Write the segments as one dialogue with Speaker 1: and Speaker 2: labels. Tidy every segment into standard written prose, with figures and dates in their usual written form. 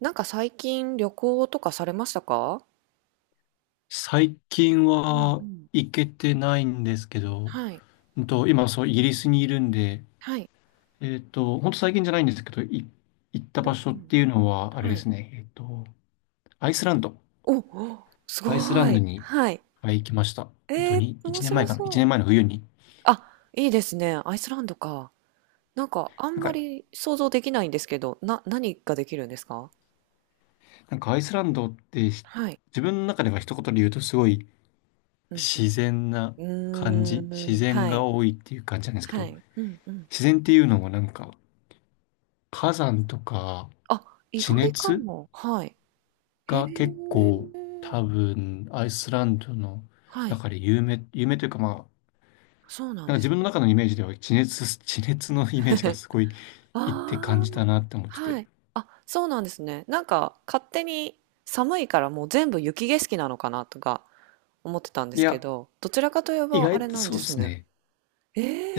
Speaker 1: なんか最近旅行とかされましたか？
Speaker 2: 最近
Speaker 1: うんう
Speaker 2: は
Speaker 1: ん。
Speaker 2: 行けてないんですけど、
Speaker 1: はい、
Speaker 2: 今イギリスにいるんで、
Speaker 1: はい。
Speaker 2: ほんと最近じゃないんですけど、行った
Speaker 1: う
Speaker 2: 場
Speaker 1: ん
Speaker 2: 所
Speaker 1: う
Speaker 2: っ
Speaker 1: ん。
Speaker 2: ていうのは、あれ
Speaker 1: は
Speaker 2: で
Speaker 1: い。
Speaker 2: すね、アイスランド。
Speaker 1: お、お、す
Speaker 2: アイスラ
Speaker 1: ご
Speaker 2: ンド
Speaker 1: い。
Speaker 2: に、
Speaker 1: はい。
Speaker 2: はい、行きました。
Speaker 1: ええ、面
Speaker 2: 1年
Speaker 1: 白
Speaker 2: 前かな？ 1
Speaker 1: そう。
Speaker 2: 年前の冬に。
Speaker 1: あ、いいですね。アイスランドか。なんかあ
Speaker 2: な
Speaker 1: ん
Speaker 2: ん
Speaker 1: ま
Speaker 2: か、
Speaker 1: り想像できないんですけど、何ができるんですか？
Speaker 2: なんかアイスランドってひ、
Speaker 1: はい。
Speaker 2: 自分の中では一言で言うとすごい
Speaker 1: うん
Speaker 2: 自然な
Speaker 1: う
Speaker 2: 感じ、
Speaker 1: ん。うー
Speaker 2: 自
Speaker 1: ん、
Speaker 2: 然
Speaker 1: は
Speaker 2: が
Speaker 1: い。
Speaker 2: 多いっていう感じなんですけ
Speaker 1: は
Speaker 2: ど、
Speaker 1: い。うんうん。
Speaker 2: 自然っていうのもなんか、火山とか、
Speaker 1: あ、意
Speaker 2: 地
Speaker 1: 外か
Speaker 2: 熱
Speaker 1: も。はい。へえ。
Speaker 2: が結構多分アイスランドの
Speaker 1: はい。
Speaker 2: 中で有名というかまあ、
Speaker 1: そうなん
Speaker 2: なん
Speaker 1: で
Speaker 2: か自
Speaker 1: す
Speaker 2: 分
Speaker 1: ね。
Speaker 2: の中のイメージでは地熱のイメージが すごいいって感
Speaker 1: ああ。
Speaker 2: じたなって思ってて。
Speaker 1: はい。あ、そうなんですね。なんか勝手に寒いからもう全部雪景色なのかなとか思ってたんで
Speaker 2: い
Speaker 1: すけ
Speaker 2: や、
Speaker 1: ど、どちらかといえ
Speaker 2: 意
Speaker 1: ばあ
Speaker 2: 外
Speaker 1: れ
Speaker 2: と
Speaker 1: なん
Speaker 2: そう
Speaker 1: で
Speaker 2: で
Speaker 1: す
Speaker 2: す
Speaker 1: ね。
Speaker 2: ね。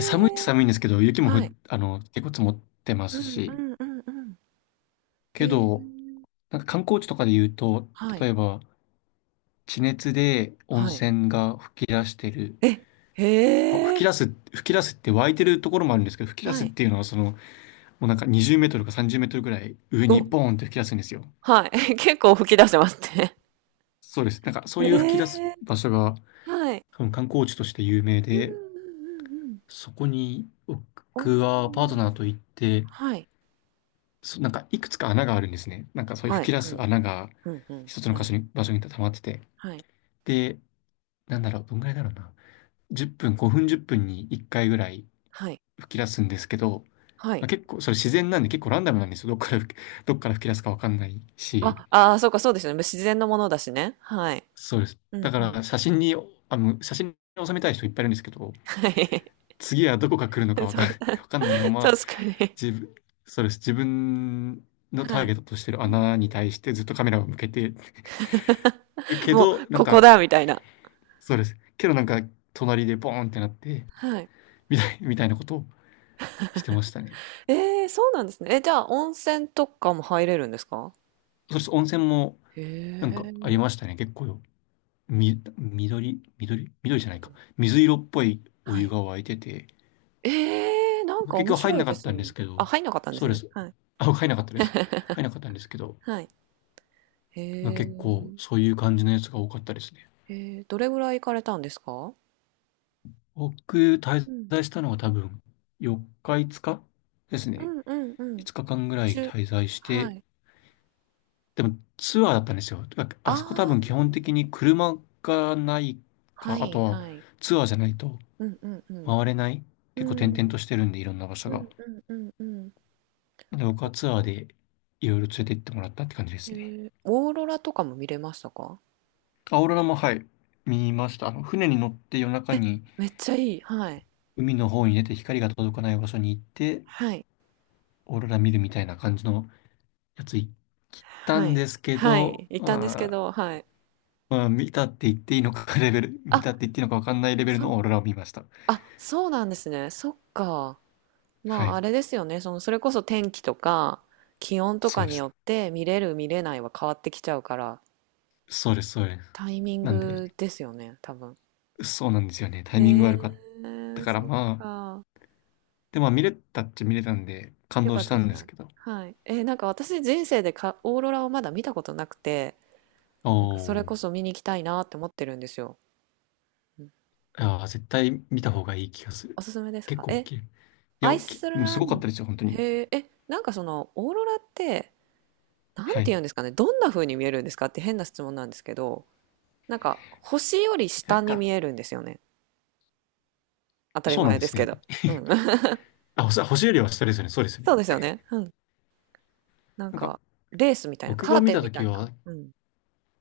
Speaker 2: 寒いって
Speaker 1: え、
Speaker 2: 寒いんですけど、雪もふ
Speaker 1: は
Speaker 2: っ、
Speaker 1: い。
Speaker 2: あの、結構積もってま
Speaker 1: う
Speaker 2: す
Speaker 1: んう
Speaker 2: し、
Speaker 1: んうんうん。
Speaker 2: け
Speaker 1: へえ、
Speaker 2: ど、なんか観光地とかで言うと、
Speaker 1: はい。
Speaker 2: 例えば地熱で温
Speaker 1: はい。
Speaker 2: 泉が噴き出してる、
Speaker 1: え、へえ、
Speaker 2: 噴き出すって湧いてるところもあるんですけど、噴き出
Speaker 1: は
Speaker 2: すっ
Speaker 1: い。
Speaker 2: ていうのはその、もうなんか20メートルか30メートルぐらい上に
Speaker 1: お、
Speaker 2: ボーンって吹き出すんですよ。
Speaker 1: はい。結構吹き出してますね。
Speaker 2: そうです。なんかそういう吹
Speaker 1: え
Speaker 2: き出す
Speaker 1: え、
Speaker 2: 場所が
Speaker 1: はい。
Speaker 2: 多分観光地として有名
Speaker 1: うんう
Speaker 2: で、
Speaker 1: んうんうん。
Speaker 2: そこに
Speaker 1: お
Speaker 2: 僕はパートナー
Speaker 1: ー。
Speaker 2: と行って、
Speaker 1: はい。
Speaker 2: なんかいくつか穴があるんですね。なんかそういう
Speaker 1: はい。
Speaker 2: 吹き出
Speaker 1: は
Speaker 2: す
Speaker 1: い。
Speaker 2: 穴が
Speaker 1: うんうん。
Speaker 2: 一つの
Speaker 1: は
Speaker 2: 箇
Speaker 1: い。
Speaker 2: 所に、場所に溜まってて。
Speaker 1: はい。
Speaker 2: で、なんだろう、どんぐらいだろうな。10分、5分10分に1回ぐらい
Speaker 1: はい。
Speaker 2: 吹き出すんですけど、
Speaker 1: は
Speaker 2: まあ
Speaker 1: い。
Speaker 2: 結構それ自然なんで結構ランダムなんですよ。どっから吹き出すかわかんないし。
Speaker 1: あ、ああ、そうか、そうですよね。自然のものだしね。はい。
Speaker 2: そうです。
Speaker 1: うん
Speaker 2: だか
Speaker 1: うん。
Speaker 2: ら写真に、写真に収めたい人いっぱいいるんですけど、
Speaker 1: はい。
Speaker 2: 次はどこが来るのか わ
Speaker 1: そ
Speaker 2: かん、
Speaker 1: う、
Speaker 2: わかんないま ま、
Speaker 1: 確かに。
Speaker 2: 自分、そうです。自分のタ
Speaker 1: は
Speaker 2: ー
Speaker 1: い。
Speaker 2: ゲットとしてる
Speaker 1: うんう
Speaker 2: 穴に対してずっとカメラを向けてる
Speaker 1: ん。
Speaker 2: け
Speaker 1: もう、
Speaker 2: ど、なん
Speaker 1: ここ
Speaker 2: か、
Speaker 1: だみたいな。
Speaker 2: そうです。けどなんか、隣でボーンってなって、
Speaker 1: はい。
Speaker 2: みたいなことをしてましたね。
Speaker 1: ええ、そうなんですね。え、じゃあ、温泉とかも入れるんですか？
Speaker 2: そうです。温泉も
Speaker 1: へ
Speaker 2: なんか
Speaker 1: え。
Speaker 2: ありましたね。結構よ。み、緑、緑、緑じゃないか。
Speaker 1: 緑、
Speaker 2: 水色っぽいお
Speaker 1: は
Speaker 2: 湯
Speaker 1: い。
Speaker 2: が沸いてて、
Speaker 1: ええ、なんか
Speaker 2: 結
Speaker 1: 面
Speaker 2: 局入ん
Speaker 1: 白い
Speaker 2: なか
Speaker 1: で
Speaker 2: っ
Speaker 1: す
Speaker 2: たんで
Speaker 1: ね。
Speaker 2: すけ
Speaker 1: あ、
Speaker 2: ど、
Speaker 1: 入んなかったんで
Speaker 2: そ
Speaker 1: す
Speaker 2: うで
Speaker 1: ね。
Speaker 2: す。
Speaker 1: はい。
Speaker 2: あ、入んなかったです。入んなかったんですけど、
Speaker 1: はい。へ
Speaker 2: まあ結構
Speaker 1: え。
Speaker 2: そういう感じのやつが多かったですね。
Speaker 1: えー、どれぐらい行かれたんですか？
Speaker 2: 僕、滞
Speaker 1: うん。
Speaker 2: 在したのは多分4日、5日です
Speaker 1: う
Speaker 2: ね。
Speaker 1: んうんうん。
Speaker 2: 5日間ぐらい
Speaker 1: 中、
Speaker 2: 滞在し
Speaker 1: は
Speaker 2: て、
Speaker 1: い。
Speaker 2: でもツアーだったんですよ。ああそこ多
Speaker 1: あ
Speaker 2: 分
Speaker 1: あ、
Speaker 2: 基本的に車がない
Speaker 1: は
Speaker 2: か、あ
Speaker 1: い
Speaker 2: とは
Speaker 1: はい。
Speaker 2: ツアーじゃないと
Speaker 1: うんうんうん。
Speaker 2: 回れない。
Speaker 1: う
Speaker 2: 結構転々と
Speaker 1: ん。
Speaker 2: してるんで、いろんな場所
Speaker 1: うん
Speaker 2: が。
Speaker 1: うんうんうん。
Speaker 2: で、僕
Speaker 1: そ
Speaker 2: は
Speaker 1: っ
Speaker 2: ツアー
Speaker 1: か。
Speaker 2: でいろいろ連れて行ってもらったって感じで
Speaker 1: へ
Speaker 2: すね。
Speaker 1: え。オーロラとかも見れましたか？
Speaker 2: アオーロラも、はい、見ました。あの、船に乗って夜中に
Speaker 1: めっちゃいい。はい。
Speaker 2: 海の方に出て光が届かない場所に行って、
Speaker 1: はい。
Speaker 2: オーロラ見るみたいな感じのやつ行った
Speaker 1: は
Speaker 2: ん
Speaker 1: い。
Speaker 2: ですけ
Speaker 1: は
Speaker 2: ど、
Speaker 1: い。行ったんですけ
Speaker 2: あー
Speaker 1: ど、はい。
Speaker 2: まあ、見たって言っていいのか レベル、見たっ
Speaker 1: あ、
Speaker 2: て言っていいのかわかんないレベル
Speaker 1: そ
Speaker 2: のオーロラを見ました。
Speaker 1: うなんですね。そっか。
Speaker 2: は
Speaker 1: まあ、
Speaker 2: い。
Speaker 1: あれですよね。その、それこそ天気とか気温と
Speaker 2: そ
Speaker 1: か
Speaker 2: うで
Speaker 1: に
Speaker 2: す。
Speaker 1: よって見れる見れないは変わってきちゃうから、
Speaker 2: そうです。
Speaker 1: タイミン
Speaker 2: なんで、
Speaker 1: グですよね、多分。
Speaker 2: そうなんですよね。タイミング
Speaker 1: へ
Speaker 2: 悪かった
Speaker 1: え、
Speaker 2: から、
Speaker 1: そっ
Speaker 2: まあ、
Speaker 1: か。
Speaker 2: でもまあ見れたっちゃ見れたんで、感
Speaker 1: よ
Speaker 2: 動
Speaker 1: かっ
Speaker 2: し
Speaker 1: た
Speaker 2: た
Speaker 1: で
Speaker 2: ん
Speaker 1: す
Speaker 2: です
Speaker 1: か。
Speaker 2: けど。
Speaker 1: はい。なんか私、人生でオーロラをまだ見たことなくて、
Speaker 2: お
Speaker 1: なんかそれ
Speaker 2: ー。
Speaker 1: こそ見に行きたいなって思ってるんですよ。うん、
Speaker 2: ああ、絶対見た方がいい気がする。
Speaker 1: おすすめです
Speaker 2: 結
Speaker 1: か。
Speaker 2: 構大
Speaker 1: え、
Speaker 2: きい。
Speaker 1: アイス
Speaker 2: うんす
Speaker 1: ラン
Speaker 2: ごかっ
Speaker 1: ド、
Speaker 2: たですよ、本当に。
Speaker 1: へええ、なんかそのオーロラって、なん
Speaker 2: は
Speaker 1: て
Speaker 2: い。
Speaker 1: 言うんですかね、どんな風に見えるんですかって変な質問なんですけど、なんか星より
Speaker 2: な
Speaker 1: 下
Speaker 2: ん
Speaker 1: に
Speaker 2: か、
Speaker 1: 見えるんですよね。当たり
Speaker 2: そうなん
Speaker 1: 前
Speaker 2: で
Speaker 1: です
Speaker 2: す
Speaker 1: け
Speaker 2: ね。
Speaker 1: ど。うん。
Speaker 2: 星よりは下ですよね。そうですよ
Speaker 1: そう
Speaker 2: ね。
Speaker 1: ですよね。うん。なん
Speaker 2: なんか、
Speaker 1: か、レースみたいな、
Speaker 2: 僕
Speaker 1: カ
Speaker 2: が
Speaker 1: ー
Speaker 2: 見
Speaker 1: テン
Speaker 2: た
Speaker 1: み
Speaker 2: と
Speaker 1: た
Speaker 2: き
Speaker 1: いな。
Speaker 2: は、
Speaker 1: うん。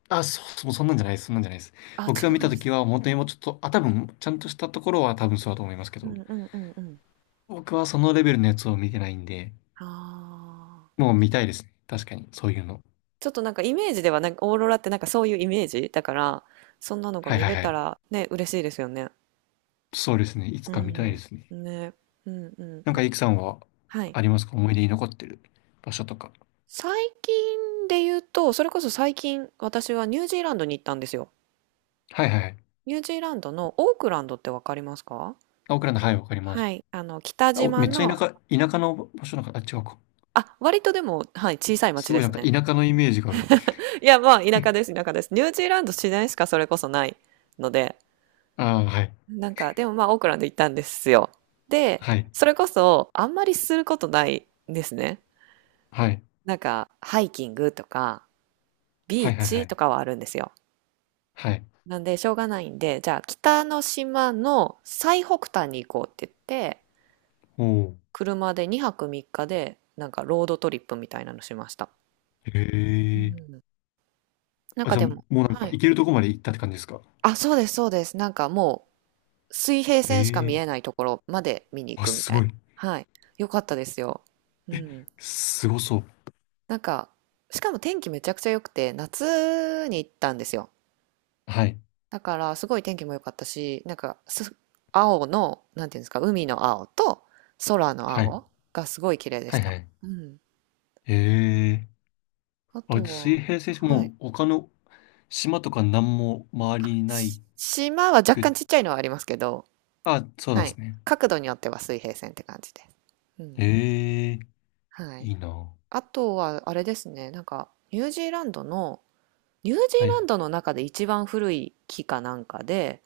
Speaker 2: そんなんじゃないです。そんなんじゃないです。
Speaker 1: あ、
Speaker 2: 僕
Speaker 1: 違
Speaker 2: が見
Speaker 1: うん
Speaker 2: た
Speaker 1: で
Speaker 2: と
Speaker 1: す
Speaker 2: きは、
Speaker 1: ね。
Speaker 2: 本当にもうちょっと、あ、多分、ちゃんとしたところは多分そうだと思いますけ
Speaker 1: う
Speaker 2: ど、
Speaker 1: んうんうんうん。
Speaker 2: 僕はそのレベルのやつを見てないんで、
Speaker 1: ああ。
Speaker 2: もう見たいですね。確かに、そういうの。
Speaker 1: ちょっとなんかイメージではなんかオーロラってなんかそういうイメージだから、そんなのが
Speaker 2: はい
Speaker 1: 見
Speaker 2: はい
Speaker 1: れ
Speaker 2: は
Speaker 1: た
Speaker 2: い。
Speaker 1: らね、嬉しいですよね。
Speaker 2: そうですね。いつ
Speaker 1: う
Speaker 2: か見たい
Speaker 1: ん、
Speaker 2: ですね。
Speaker 1: ね、うんう
Speaker 2: なん
Speaker 1: んう
Speaker 2: か、イ
Speaker 1: ん、
Speaker 2: クさんは
Speaker 1: はい。
Speaker 2: ありますか？思い出に残ってる場所とか。
Speaker 1: 最近で言うと、それこそ最近私はニュージーランドに行ったんですよ。
Speaker 2: はいはいはい。
Speaker 1: ニュージーランドのオークランドってわかりますか？
Speaker 2: あ、オクランド、はい、わかりま
Speaker 1: は
Speaker 2: す。
Speaker 1: い。あの、北島
Speaker 2: めっちゃ田
Speaker 1: の、
Speaker 2: 舎、田舎の場所なんか、あ、違うか。
Speaker 1: あ、割とでも、はい、小さい町
Speaker 2: すご
Speaker 1: で
Speaker 2: いな
Speaker 1: す
Speaker 2: んか
Speaker 1: ね。
Speaker 2: 田舎のイメージがある。
Speaker 1: いや、まあ、田舎です、田舎です。ニュージーランド、自然しかそれこそないので、
Speaker 2: ああ、はい。
Speaker 1: なんか、でもまあ、オークランド行ったんですよ。で、
Speaker 2: はい。
Speaker 1: それこそ、あんまりすることないんですね。
Speaker 2: はい。
Speaker 1: なんか、ハイキングとか、
Speaker 2: は
Speaker 1: ビ
Speaker 2: い、
Speaker 1: ー
Speaker 2: はい、は
Speaker 1: チと
Speaker 2: い。
Speaker 1: かはあるんですよ。
Speaker 2: はい。
Speaker 1: なんで、しょうがないんで、じゃあ、北の島の最北端に行こうって言って、
Speaker 2: おー。
Speaker 1: 車で2泊3日で、なんか、ロードトリップみたいなのしました。
Speaker 2: へ
Speaker 1: う
Speaker 2: え。
Speaker 1: ん。なん
Speaker 2: あ、
Speaker 1: か
Speaker 2: じゃあ、
Speaker 1: で
Speaker 2: も
Speaker 1: も、
Speaker 2: うなん
Speaker 1: は
Speaker 2: か、
Speaker 1: い。
Speaker 2: 行けるとこまで行ったって感じですか？
Speaker 1: あ、そうです、そうです。なんかもう、水平
Speaker 2: へ
Speaker 1: 線しか見
Speaker 2: え。
Speaker 1: えないところまで見に行
Speaker 2: あ、
Speaker 1: くみ
Speaker 2: す
Speaker 1: たい
Speaker 2: ご
Speaker 1: な。
Speaker 2: い。
Speaker 1: はい。よかったですよ。うん。
Speaker 2: すごそう。
Speaker 1: なんか、しかも天気めちゃくちゃ良くて、夏に行ったんですよ。
Speaker 2: はい。
Speaker 1: だから、すごい天気も良かったし、なんか、青の、なんていうんですか、海の青と空の
Speaker 2: はい。
Speaker 1: 青がすごい綺麗で
Speaker 2: は
Speaker 1: し
Speaker 2: い、は
Speaker 1: た。
Speaker 2: い。
Speaker 1: うん。
Speaker 2: へえ。
Speaker 1: あ
Speaker 2: あ、
Speaker 1: と
Speaker 2: 水
Speaker 1: は、
Speaker 2: 平線
Speaker 1: は
Speaker 2: も
Speaker 1: い。
Speaker 2: う他の島とか何も周りにな
Speaker 1: し、
Speaker 2: い
Speaker 1: 島は若
Speaker 2: く、
Speaker 1: 干ちっちゃいのはありますけど、
Speaker 2: あ、そうなん
Speaker 1: は
Speaker 2: で
Speaker 1: い。
Speaker 2: すね。
Speaker 1: 角度によっては水平線って感じです。うん。
Speaker 2: へえ。
Speaker 1: は
Speaker 2: い
Speaker 1: い。
Speaker 2: いな。
Speaker 1: あとは、あれですね、なんか、ニュージーランドの、ニュージー
Speaker 2: は
Speaker 1: ラ
Speaker 2: い。
Speaker 1: ンドの中で一番古い木かなんかで、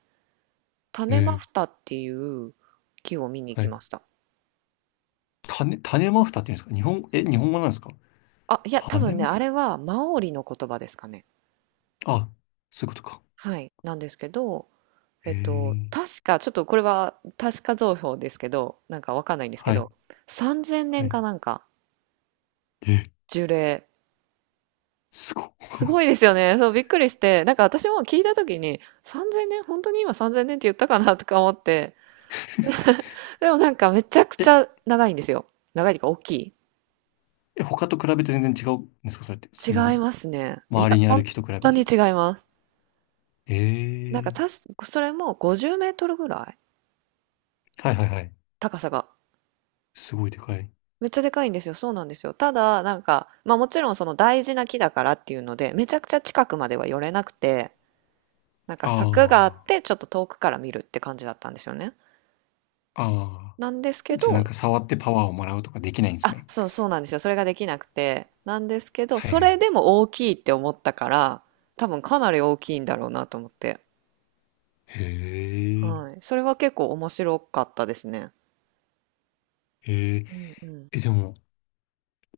Speaker 2: へ
Speaker 1: 種マ
Speaker 2: え。
Speaker 1: フタっていう木を見に行
Speaker 2: は
Speaker 1: き
Speaker 2: い。
Speaker 1: ました。
Speaker 2: 種マフタっていうんですか？日本、え、日本語なんですか？
Speaker 1: あ、いや、多
Speaker 2: 種
Speaker 1: 分ね、
Speaker 2: マ
Speaker 1: あ
Speaker 2: フ
Speaker 1: れ
Speaker 2: タ、
Speaker 1: はマオリの言葉ですかね。
Speaker 2: あ、そういうことか。
Speaker 1: はい。なんですけど、
Speaker 2: へえ、
Speaker 1: 確か、ちょっとこれは確か情報ですけど、なんかわかんないんですけ
Speaker 2: はい、
Speaker 1: ど、3000
Speaker 2: は
Speaker 1: 年
Speaker 2: い。
Speaker 1: かなんか、
Speaker 2: え、
Speaker 1: 樹齢。
Speaker 2: すご
Speaker 1: すごいで
Speaker 2: っ。
Speaker 1: すよね。そう、びっくりして、なんか私も聞いた時に、3000年、本当に今3000年って言ったかなとか思って、でもなんかめちゃく
Speaker 2: え、
Speaker 1: ちゃ長いんですよ。長いというか大きい。
Speaker 2: え他と比べて全然違うんですかそれって、
Speaker 1: 違
Speaker 2: そ
Speaker 1: い
Speaker 2: の、
Speaker 1: ますね。い
Speaker 2: 周
Speaker 1: や、
Speaker 2: りにあ
Speaker 1: 本
Speaker 2: る木と比べ
Speaker 1: 当に
Speaker 2: て。
Speaker 1: 違います。
Speaker 2: え
Speaker 1: なんか
Speaker 2: え、
Speaker 1: それも50メートルぐらい
Speaker 2: はいはいはい。
Speaker 1: 高さが。
Speaker 2: すごいでかい。
Speaker 1: めっちゃでかいんですよ。そうなんですよ。ただ、なんか、まあもちろんその大事な木だからっていうので、めちゃくちゃ近くまでは寄れなくて、なんか柵があっ
Speaker 2: あ
Speaker 1: て、ちょっと遠くから見るって感じだったんですよね。
Speaker 2: あ、ああ。
Speaker 1: なんですけ
Speaker 2: じゃあなん
Speaker 1: ど、
Speaker 2: か触ってパワーをもらうとかできないんです
Speaker 1: あ、
Speaker 2: ね。
Speaker 1: そうそうなんですよ。それができなくて。なんですけど、
Speaker 2: はい
Speaker 1: そ
Speaker 2: は
Speaker 1: れ
Speaker 2: い。
Speaker 1: でも大きいって思ったから、多分かなり大きいんだろうなと思って。
Speaker 2: へえ、
Speaker 1: はい。それは結構面白かったですね。
Speaker 2: へえ、
Speaker 1: うんうん。
Speaker 2: え、でも、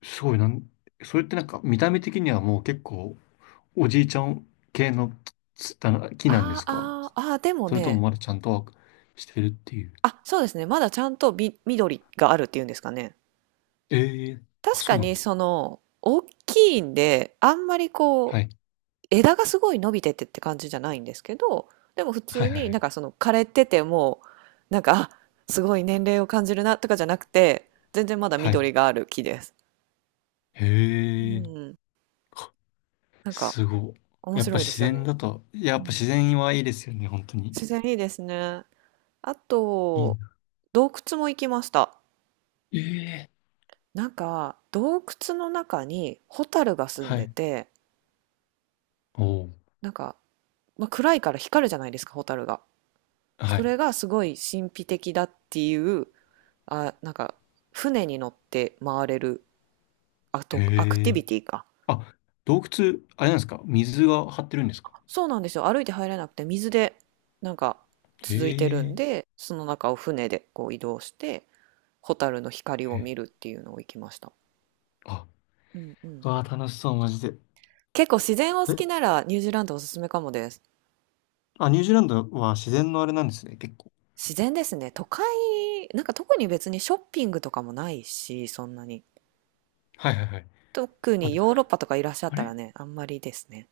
Speaker 2: すごいなん、それってなんか見た目的にはもう結構おじいちゃん系のつあの木なんで
Speaker 1: あ
Speaker 2: すか？
Speaker 1: ーあー、あーでも
Speaker 2: それとも
Speaker 1: ね、
Speaker 2: まだちゃんとはしてるっていう。
Speaker 1: あ、そうですね。まだちゃんと緑があるっていうんですかね。
Speaker 2: ええ、あ、
Speaker 1: 確
Speaker 2: そ
Speaker 1: か
Speaker 2: うなん
Speaker 1: に
Speaker 2: だ。
Speaker 1: その大きいんで、あんまり
Speaker 2: は
Speaker 1: こ
Speaker 2: い。
Speaker 1: う枝がすごい伸びててって感じじゃないんですけど、でも普
Speaker 2: はい
Speaker 1: 通
Speaker 2: はい
Speaker 1: に
Speaker 2: は
Speaker 1: なん
Speaker 2: い。
Speaker 1: かその枯れててもなんかすごい年齢を感じるなとかじゃなくて、全然まだ
Speaker 2: はい。
Speaker 1: 緑がある木です。う
Speaker 2: へえ。
Speaker 1: ん、
Speaker 2: あ、
Speaker 1: なんか
Speaker 2: すごい。
Speaker 1: 面
Speaker 2: やっぱ
Speaker 1: 白いで
Speaker 2: 自
Speaker 1: すよ
Speaker 2: 然
Speaker 1: ね。
Speaker 2: だと、や
Speaker 1: う
Speaker 2: っぱ
Speaker 1: ん、
Speaker 2: 自然はいいですよね、本当に。
Speaker 1: 自然いいですね。あ
Speaker 2: いい
Speaker 1: と
Speaker 2: な。
Speaker 1: 洞窟も行きました。
Speaker 2: ええ。
Speaker 1: なんか洞窟の中にホタルが住ん
Speaker 2: は
Speaker 1: で
Speaker 2: い。
Speaker 1: て。
Speaker 2: おお。
Speaker 1: なんか、まあ、暗いから光るじゃないですか、蛍が。
Speaker 2: は
Speaker 1: そ
Speaker 2: い。
Speaker 1: れがすごい神秘的だっていう、あ、なんか、船に乗って回れるアク
Speaker 2: へ
Speaker 1: ティ
Speaker 2: え。
Speaker 1: ビティか。
Speaker 2: あ、洞窟、あれなんですか？水が張ってるんですか？
Speaker 1: そうなんですよ。歩いて入れなくて、水で、なんか、
Speaker 2: へ
Speaker 1: 続いてるん
Speaker 2: え。
Speaker 1: で、その中を船でこう移動して、蛍の光
Speaker 2: へ
Speaker 1: を
Speaker 2: え、
Speaker 1: 見るっていうのを行きました。
Speaker 2: あ、
Speaker 1: うんうん。
Speaker 2: わあ、楽しそう、マジで。
Speaker 1: 結構自然を好きな
Speaker 2: え、
Speaker 1: らニュージーランドおすすめかもです。
Speaker 2: あ、ニュージーランドは自然のあれなんですね、結構。
Speaker 1: 自然ですね。都会、なんか特に別にショッピングとかもないし、そんなに。
Speaker 2: はいはいはい。
Speaker 1: 特
Speaker 2: あ、
Speaker 1: にヨーロッパとかいらっしゃっ
Speaker 2: あ
Speaker 1: た
Speaker 2: れ
Speaker 1: らね、あんまりですね。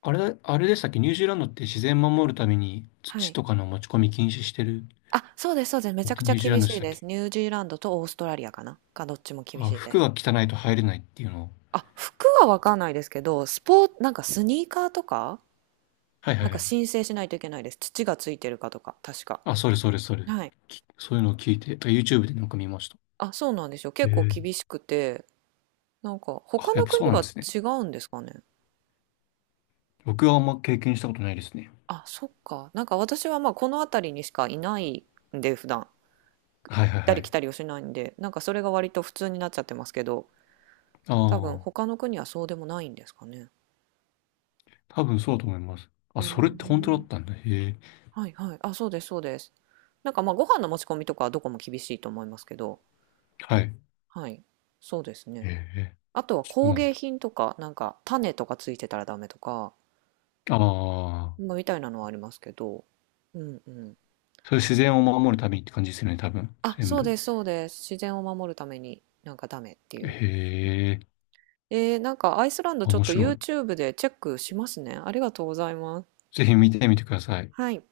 Speaker 2: あれ、あれでしたっけ？ニュージーランドって自然守るために
Speaker 1: は
Speaker 2: 土
Speaker 1: い。
Speaker 2: とかの持ち込み禁止してる？
Speaker 1: あ、そうです、そうです。めち
Speaker 2: っ
Speaker 1: ゃく
Speaker 2: て
Speaker 1: ちゃ
Speaker 2: ニュージーラ
Speaker 1: 厳
Speaker 2: ンド
Speaker 1: し
Speaker 2: でし
Speaker 1: い
Speaker 2: たっ
Speaker 1: です。
Speaker 2: け？
Speaker 1: ニュージーランドとオーストラリアかな、どっちも厳
Speaker 2: あ、
Speaker 1: しいで
Speaker 2: 服
Speaker 1: す。
Speaker 2: が汚いと入れないっていうのを。
Speaker 1: あ、服はわかんないですけど、スポーツ、なんかスニーカーとか、
Speaker 2: はいは
Speaker 1: なん
Speaker 2: いは
Speaker 1: か
Speaker 2: い。
Speaker 1: 申請しないといけないです。土がついてるかとか、確か。
Speaker 2: あ、それそれそれ。
Speaker 1: はい。
Speaker 2: そういうのを聞いて、とか YouTube でなんか見ました。
Speaker 1: あ、そうなんですよ。
Speaker 2: え
Speaker 1: 結構厳
Speaker 2: え。
Speaker 1: しくて、なんか
Speaker 2: あ、
Speaker 1: 他
Speaker 2: やっ
Speaker 1: の
Speaker 2: ぱそう
Speaker 1: 国
Speaker 2: なんで
Speaker 1: は
Speaker 2: すね。
Speaker 1: 違うんですかね。
Speaker 2: 僕はあんま経験したことないですね。
Speaker 1: あ、そっか。なんか私はまあこの辺りにしかいないんで、普段。
Speaker 2: はいは
Speaker 1: 行っ
Speaker 2: い
Speaker 1: た
Speaker 2: は
Speaker 1: り
Speaker 2: い。
Speaker 1: 来たりをしないんで、なんかそれが割と普通になっちゃってますけど、
Speaker 2: あ
Speaker 1: 多分
Speaker 2: あ、
Speaker 1: 他の国はそうでもないんですかね。
Speaker 2: 多分そうだと思います。あ、
Speaker 1: へ
Speaker 2: それって本当だ
Speaker 1: え。
Speaker 2: ったんだ。へえ。
Speaker 1: はいはい。あ、そうですそうです。なんかまあご飯の持ち込みとかはどこも厳しいと思いますけど、
Speaker 2: はい。
Speaker 1: はい。そうです
Speaker 2: へ
Speaker 1: ね。
Speaker 2: え、
Speaker 1: あとは
Speaker 2: そう
Speaker 1: 工
Speaker 2: なん
Speaker 1: 芸
Speaker 2: だ。
Speaker 1: 品とか、なんか種とかついてたらダメとか、
Speaker 2: ああ、
Speaker 1: まあ、みたいなのはありますけど、うんうん。
Speaker 2: それ自然を守るためにって感じですよね、多分。
Speaker 1: あ、
Speaker 2: 全
Speaker 1: そう
Speaker 2: 部。
Speaker 1: ですそうです。自然を守るためになんかダメっていう。
Speaker 2: へえ。
Speaker 1: えー、なんかアイスランドちょっ
Speaker 2: 面
Speaker 1: と
Speaker 2: 白い。
Speaker 1: YouTube でチェックしますね。ありがとうございます。
Speaker 2: ぜひ見てみてください。
Speaker 1: はい。